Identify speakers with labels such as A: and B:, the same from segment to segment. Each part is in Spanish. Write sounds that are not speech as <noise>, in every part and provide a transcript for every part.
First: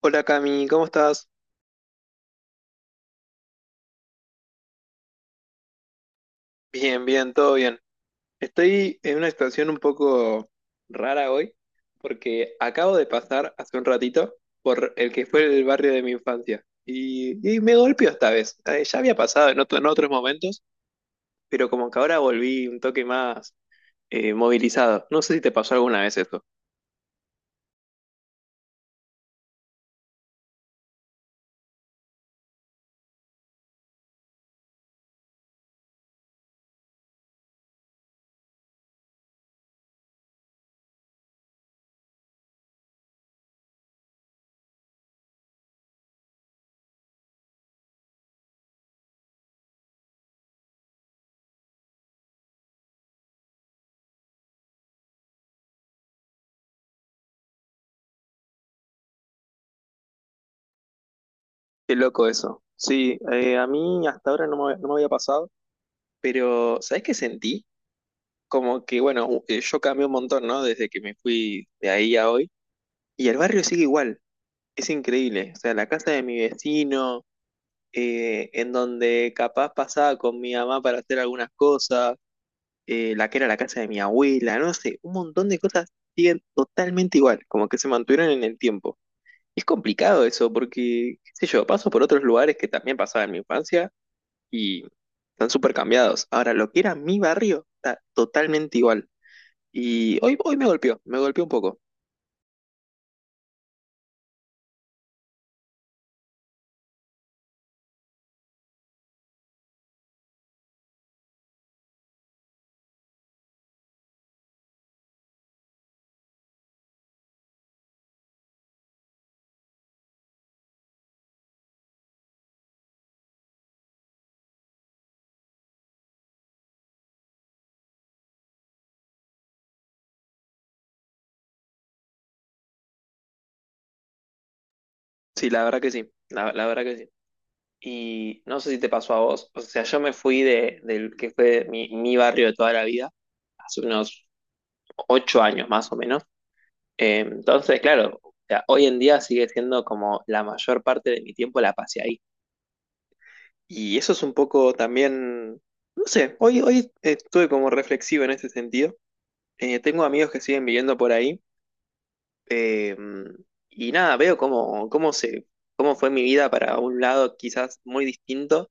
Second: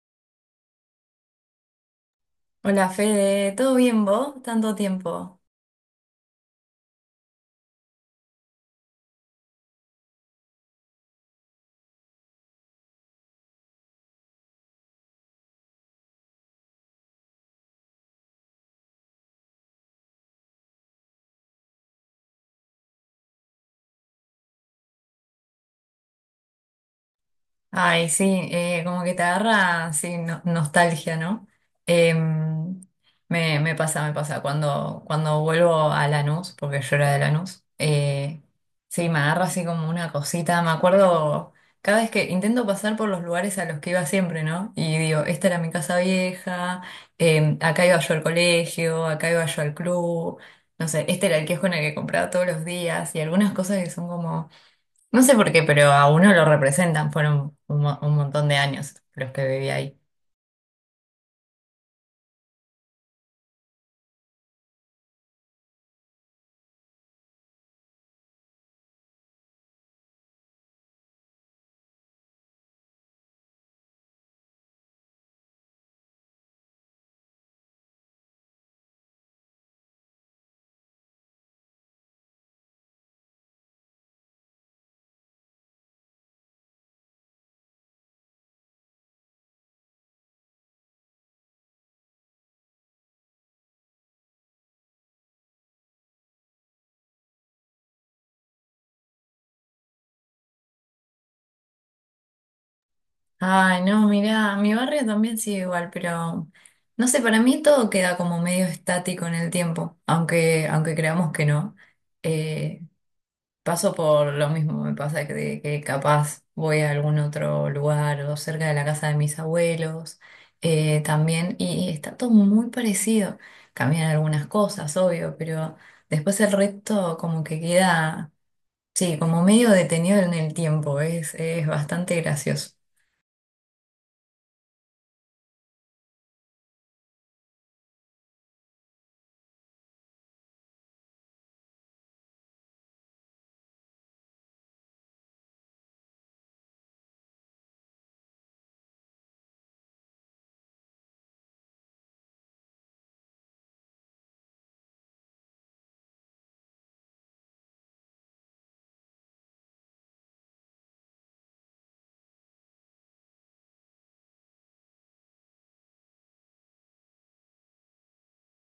A: Hola Cami, ¿cómo estás?
B: Hola Fede, ¿todo bien vos? Tanto tiempo.
A: Bien, bien, todo bien. Estoy en una situación un poco rara hoy porque acabo de pasar hace un ratito por el que fue el barrio de mi infancia y me golpeó esta vez. Ya había pasado en en otros momentos, pero como que ahora volví un toque más movilizado. No sé si te pasó alguna vez eso.
B: Ay, sí, como que te agarra, sí, nostalgia, ¿no? Em, me pasa, me pasa. Cuando vuelvo a Lanús, porque yo era de Lanús, sí, me agarra así como una cosita. Me acuerdo cada vez que intento pasar por los lugares a los que iba siempre, ¿no? Y digo, esta era mi casa vieja, acá iba yo al colegio, acá iba yo al club. No sé, este era el kiosco en el que compraba todos los días y algunas cosas que son como. No sé por qué, pero a uno lo representan. Fueron un montón de años los que viví ahí.
A: Qué loco eso. Sí, a mí hasta ahora no me había pasado, pero ¿sabés qué sentí? Como que, bueno, yo cambié un montón, ¿no? Desde que me fui de ahí a hoy. Y el barrio sigue igual, es increíble. O sea, la casa de mi vecino, en donde capaz pasaba con mi mamá para hacer algunas cosas, la que era la casa de mi abuela, no sé, un montón de cosas siguen totalmente igual, como que se mantuvieron en el tiempo. Es complicado eso, porque, qué sé yo, paso por otros lugares que también pasaba en mi infancia y están súper cambiados. Ahora, lo que era mi barrio está totalmente igual. Y hoy me golpeó un poco.
B: Ay, no, mirá, mi barrio también sigue igual, pero no sé, para mí todo queda como medio estático en el tiempo, aunque creamos que no. Eh, Paso por lo mismo, me pasa que, de que capaz voy a algún otro lugar o cerca de la casa de mis abuelos también, y está todo muy parecido. Cambian algunas cosas, obvio, pero después el resto como que queda. Sí, como medio detenido en el tiempo, es bastante gracioso.
A: Sí, la verdad que sí, la verdad que sí. Y no sé si te pasó a vos, o sea, yo me fui de, del que fue mi barrio de toda la vida, hace unos 8 años más o menos. Entonces, claro, o sea, hoy en día sigue siendo como la mayor parte de mi tiempo la pasé ahí. Y eso es un poco también, no sé, hoy estuve como reflexivo en ese sentido. Tengo amigos que siguen viviendo por ahí. eh, y nada, veo cómo fue mi vida para un lado quizás muy distinto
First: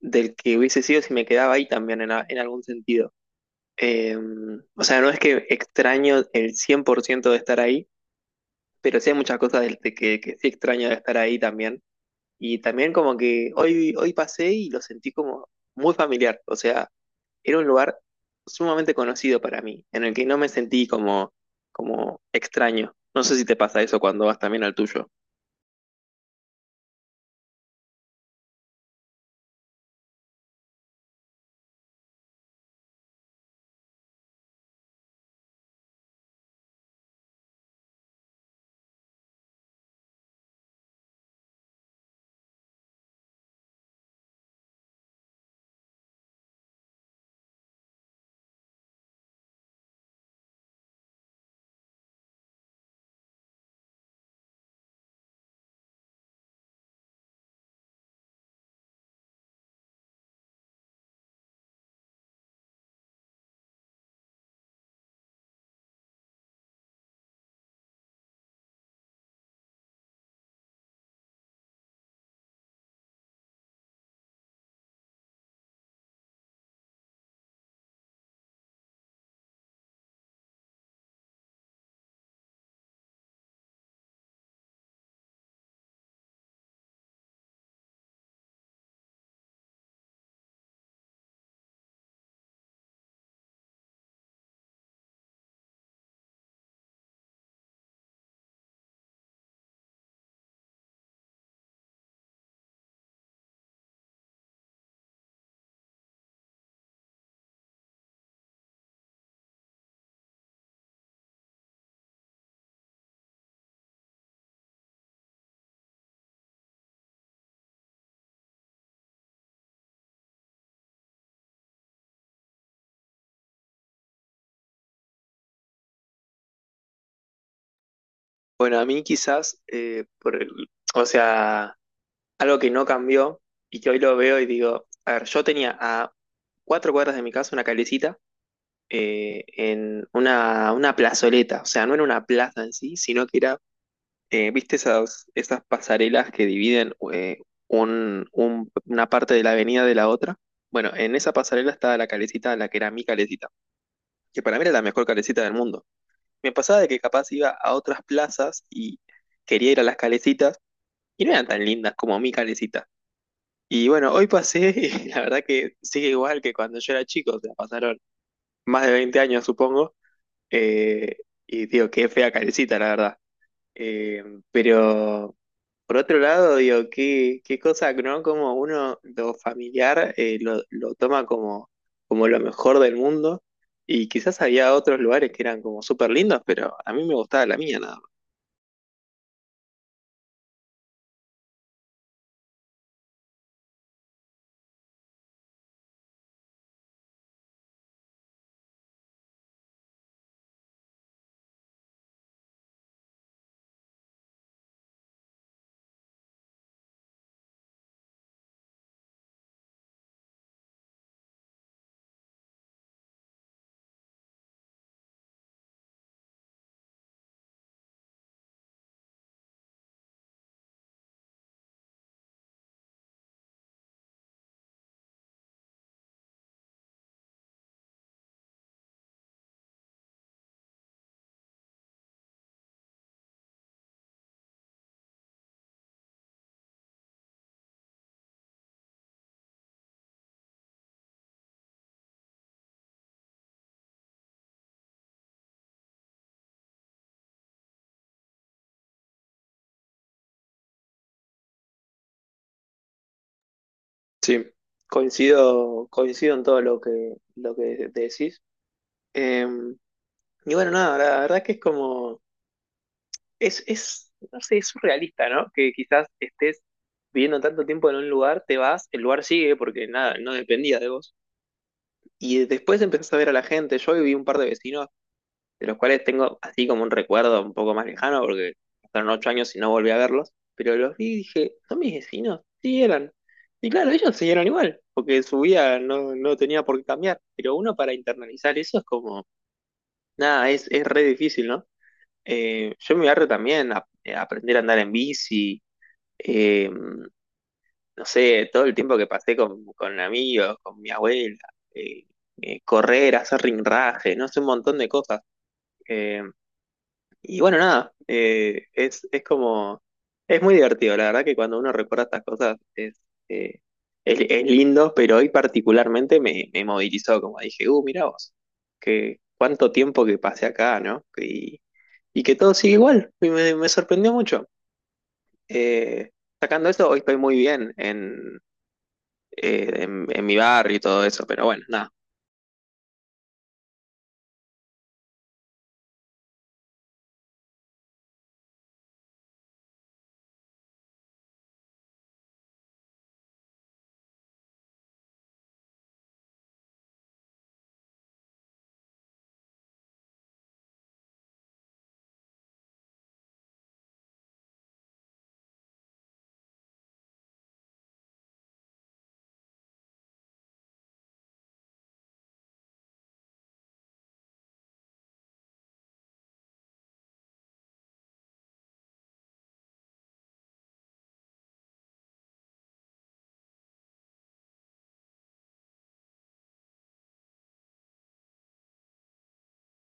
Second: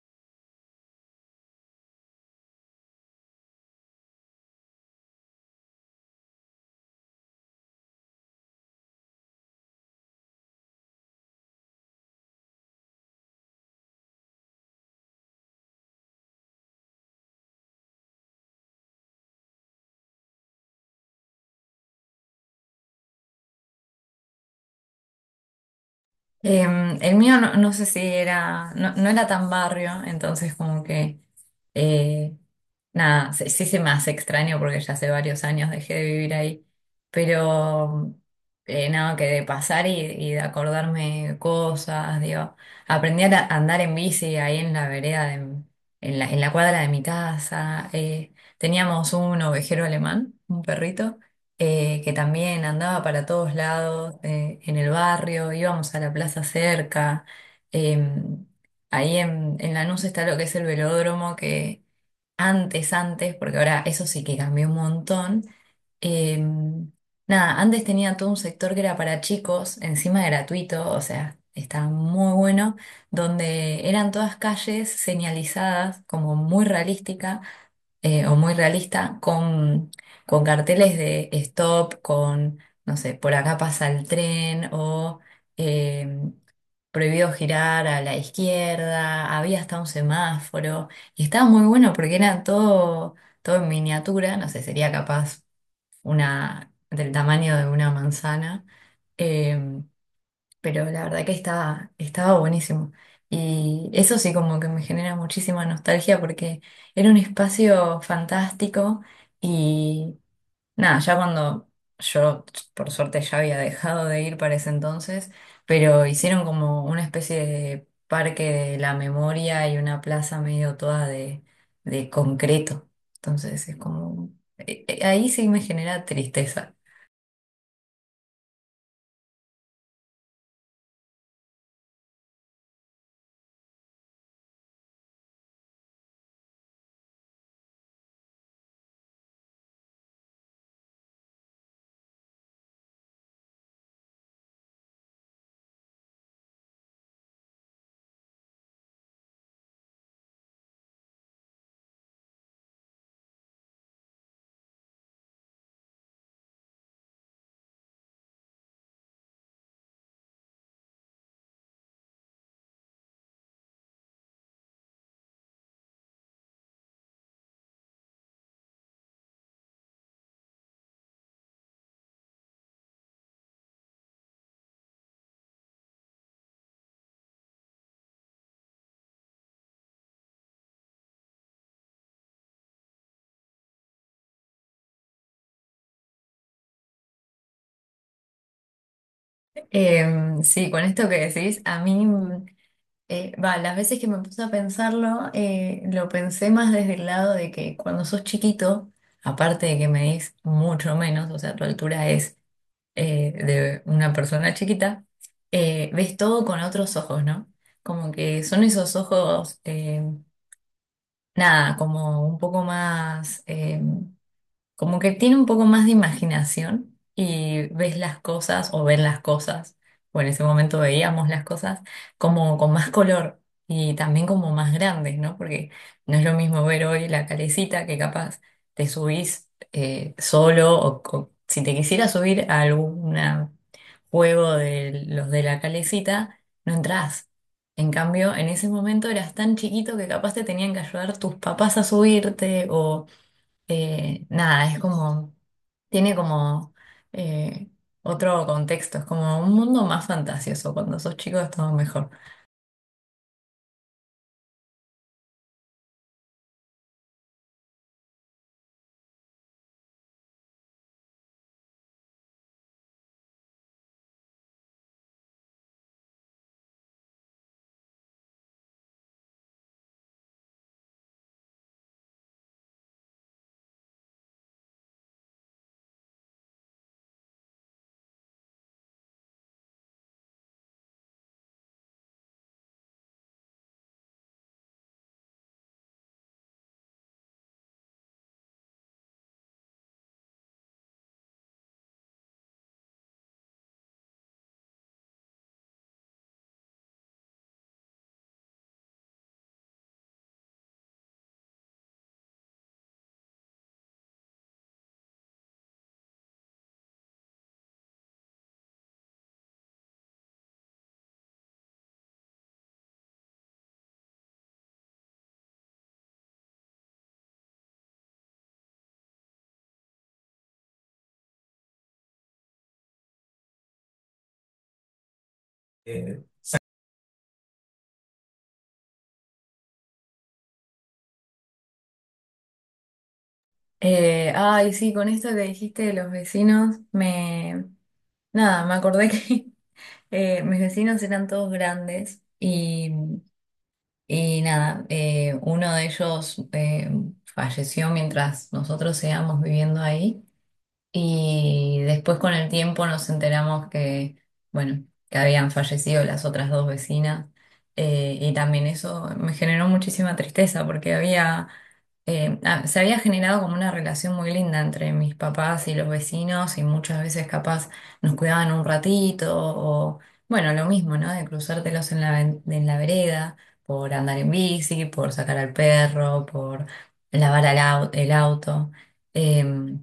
A: del que hubiese sido si me quedaba ahí también en algún sentido. Eh, o sea, no es que extraño el 100% de estar ahí, pero sí hay muchas cosas que sí extraño de estar ahí también. Y también como que hoy pasé y lo sentí como muy familiar. O sea, era un lugar sumamente conocido para mí, en el que no me sentí como extraño. No sé si te pasa eso cuando vas también al tuyo.
B: El mío no, no sé si era, no, no era tan barrio, entonces como que, eh, nada, sí, sí se me hace extraño porque ya hace varios años dejé de vivir ahí, pero nada, que de pasar y de acordarme cosas, digo, aprendí a andar en bici ahí en la vereda, en la cuadra de mi casa, teníamos un ovejero alemán, un perrito. Que también andaba para todos lados, en el barrio, íbamos a la plaza cerca. em, Ahí en Lanús está lo que es el velódromo, que antes, porque ahora eso sí que cambió un montón. em, Nada, antes tenía todo un sector que era para chicos, encima gratuito, o sea, estaba muy bueno, donde eran todas calles señalizadas, como muy realística o muy realista, con carteles de stop, con, no sé, por acá pasa el tren o eh, prohibido girar a la izquierda, había hasta un semáforo y estaba muy bueno porque era todo, todo en miniatura, no sé, sería capaz una del tamaño de una manzana. em, pero la verdad que estaba, estaba buenísimo. Y eso sí como que me genera muchísima nostalgia porque era un espacio fantástico y nada, ya cuando yo por suerte ya había dejado de ir para ese entonces, pero hicieron como una especie de parque de la memoria y una plaza medio toda de concreto. Entonces es como, ahí sí me genera tristeza.
A: Bueno, a mí quizás, por o sea... Algo que no cambió y que hoy lo veo y digo, a ver, yo tenía a 4 cuadras de mi casa una calecita en una plazoleta, o sea, no era una plaza en sí, sino que era, viste esas pasarelas que dividen una parte de la avenida de la otra. Bueno, en esa pasarela estaba la calecita, la que era mi calecita, que para mí era la mejor calecita del mundo. Me pasaba de que capaz iba a otras plazas y quería ir a las calecitas y no eran tan lindas como mi calecita. Y bueno, hoy pasé <laughs> y la verdad que sigue igual que cuando yo era chico, o sea, pasaron más de 20 años, supongo, eh, y digo, qué fea carecita, la verdad. Eh, pero por otro lado, digo, qué cosa, ¿no? Como uno lo familiar lo toma como lo mejor del mundo, y quizás había otros lugares que eran como súper lindos, pero a mí me gustaba la mía nada más.
B: Sí, con esto que decís, a mí... Va, las veces que me puse a pensarlo, lo pensé más desde el lado de que cuando sos chiquito, aparte de que medís mucho menos, o sea, tu altura es de una persona chiquita, ves todo con otros ojos, ¿no? Como que son esos ojos, nada, como un poco más como que tiene un poco más de imaginación y ves las cosas o ven las cosas, o en ese momento veíamos las cosas como con más color y también como más grandes, ¿no? Porque no es lo mismo ver hoy la calecita que capaz te subís solo o si te quisieras subir a algún juego de los de la calecita, no entrás. En cambio, en ese momento eras tan chiquito que capaz te tenían que ayudar tus papás a subirte o nada, es como, tiene como eh, otro contexto, es como un mundo más fantasioso. Cuando sos chico es todo mejor.
A: Sí, coincido, coincido en todo lo que decís. Em, Y bueno, nada, la verdad que es como, es, no sé, es surrealista, ¿no? Que quizás estés viviendo tanto tiempo en un lugar, te vas, el lugar sigue porque nada, no dependía de vos. Y después empezás a ver a la gente. Yo viví un par de vecinos, de los cuales tengo así como un recuerdo un poco más lejano, porque pasaron 8 años y no volví a verlos. Pero los vi y dije, ¿son mis vecinos? Sí, eran. Y claro, ellos siguieron igual, porque su vida no, no tenía por qué cambiar. Pero uno para internalizar eso es como, nada, es re difícil, ¿no? Yo en mi barrio también aprender a andar en bici, eh, no sé, todo el tiempo que pasé con amigos, con mi abuela, eh, correr, hacer ringraje, no sé, un montón de cosas. Eh, y bueno, nada, es como, es muy divertido, la verdad que cuando uno recuerda estas cosas es, eh, es lindo, pero hoy particularmente me, me movilizó, como dije, mirá vos, que cuánto tiempo que pasé acá, ¿no? Y que todo sigue igual, y me sorprendió mucho. Eh,
B: Eh,
A: Sacando eso, hoy estoy muy bien en mi barrio y todo eso, pero bueno, nada.
B: Ay, sí, con esto que dijiste de los vecinos, me... Nada, me acordé que <laughs> mis vecinos eran todos grandes y nada, uno de ellos falleció mientras nosotros íbamos viviendo ahí. Y después con el tiempo nos enteramos que, bueno, que habían fallecido las otras dos vecinas. Y también eso me generó muchísima tristeza porque había, se había generado como una relación muy linda entre mis papás y los vecinos y muchas veces capaz nos cuidaban un ratito o, bueno, lo mismo, ¿no? De cruzártelos en en la vereda por andar en bici, por sacar al perro, por lavar el auto. em,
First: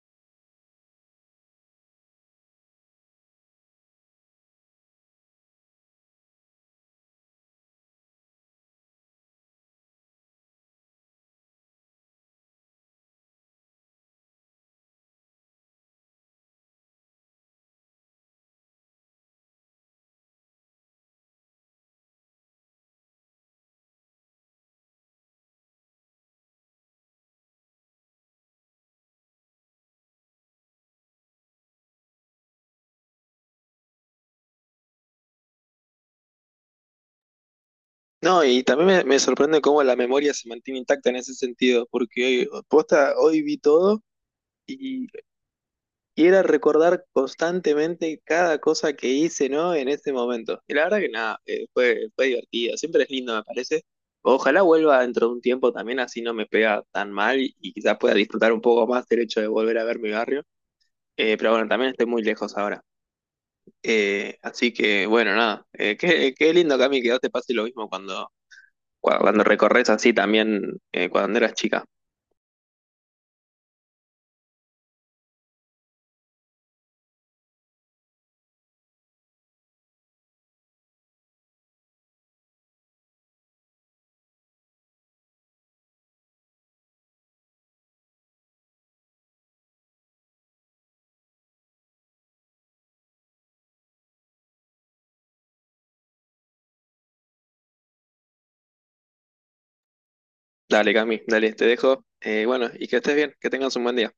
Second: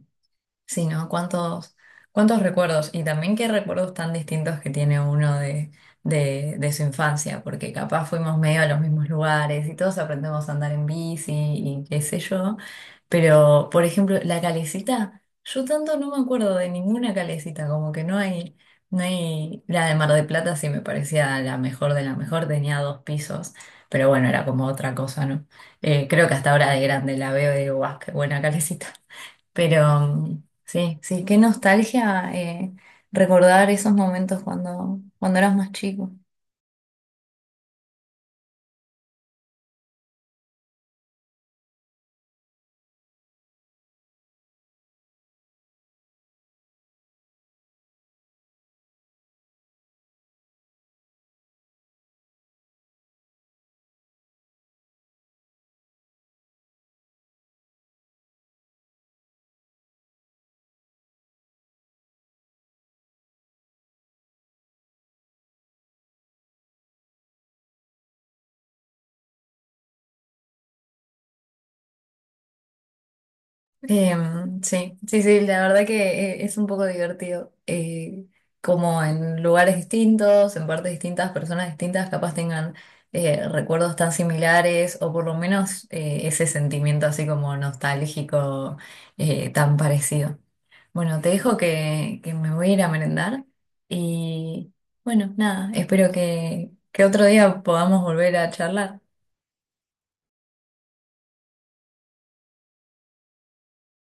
B: Sí, ¿no? ¿Cuántos, cuántos recuerdos? Y también qué recuerdos tan distintos que tiene uno de su infancia, porque capaz fuimos medio a los mismos lugares y todos aprendemos a andar en bici y qué sé yo. Pero, por ejemplo, la calecita, yo tanto no me acuerdo de ninguna calecita, como que no hay, no hay, la de Mar de Plata sí me parecía la mejor de la mejor, tenía dos pisos, pero bueno, era como otra cosa, ¿no? Creo que hasta ahora de grande la veo y digo, guau, qué buena calecita. Pero mm, sí, sí, qué nostalgia recordar esos momentos cuando, cuando eras más chico.
A: No, y también me sorprende cómo la memoria se mantiene intacta en ese sentido, porque hoy, posta, hoy vi todo y, y era recordar constantemente cada cosa que hice, ¿no? En ese momento. Y la verdad que nada, fue, fue divertido, siempre es lindo, me parece. Ojalá vuelva dentro de un tiempo también, así no me pega tan mal y quizás pueda disfrutar un poco más del hecho de volver a ver mi barrio. Pero bueno, también estoy muy lejos ahora. Así que, bueno, nada. Qué, qué lindo, Cami, que a vos te pase lo mismo cuando, cuando recorres así también cuando eras chica.
B: Sí, sí, sí, la verdad que es un poco divertido. Como en lugares distintos, en partes distintas, personas distintas, capaz tengan recuerdos tan similares o por lo menos ese sentimiento así como nostálgico tan parecido. Bueno, te dejo que me voy a ir a merendar y bueno, nada, espero que otro día podamos volver a charlar.
A: Dale, Cami, dale, te dejo. Bueno, y que estés bien, que tengas un buen día.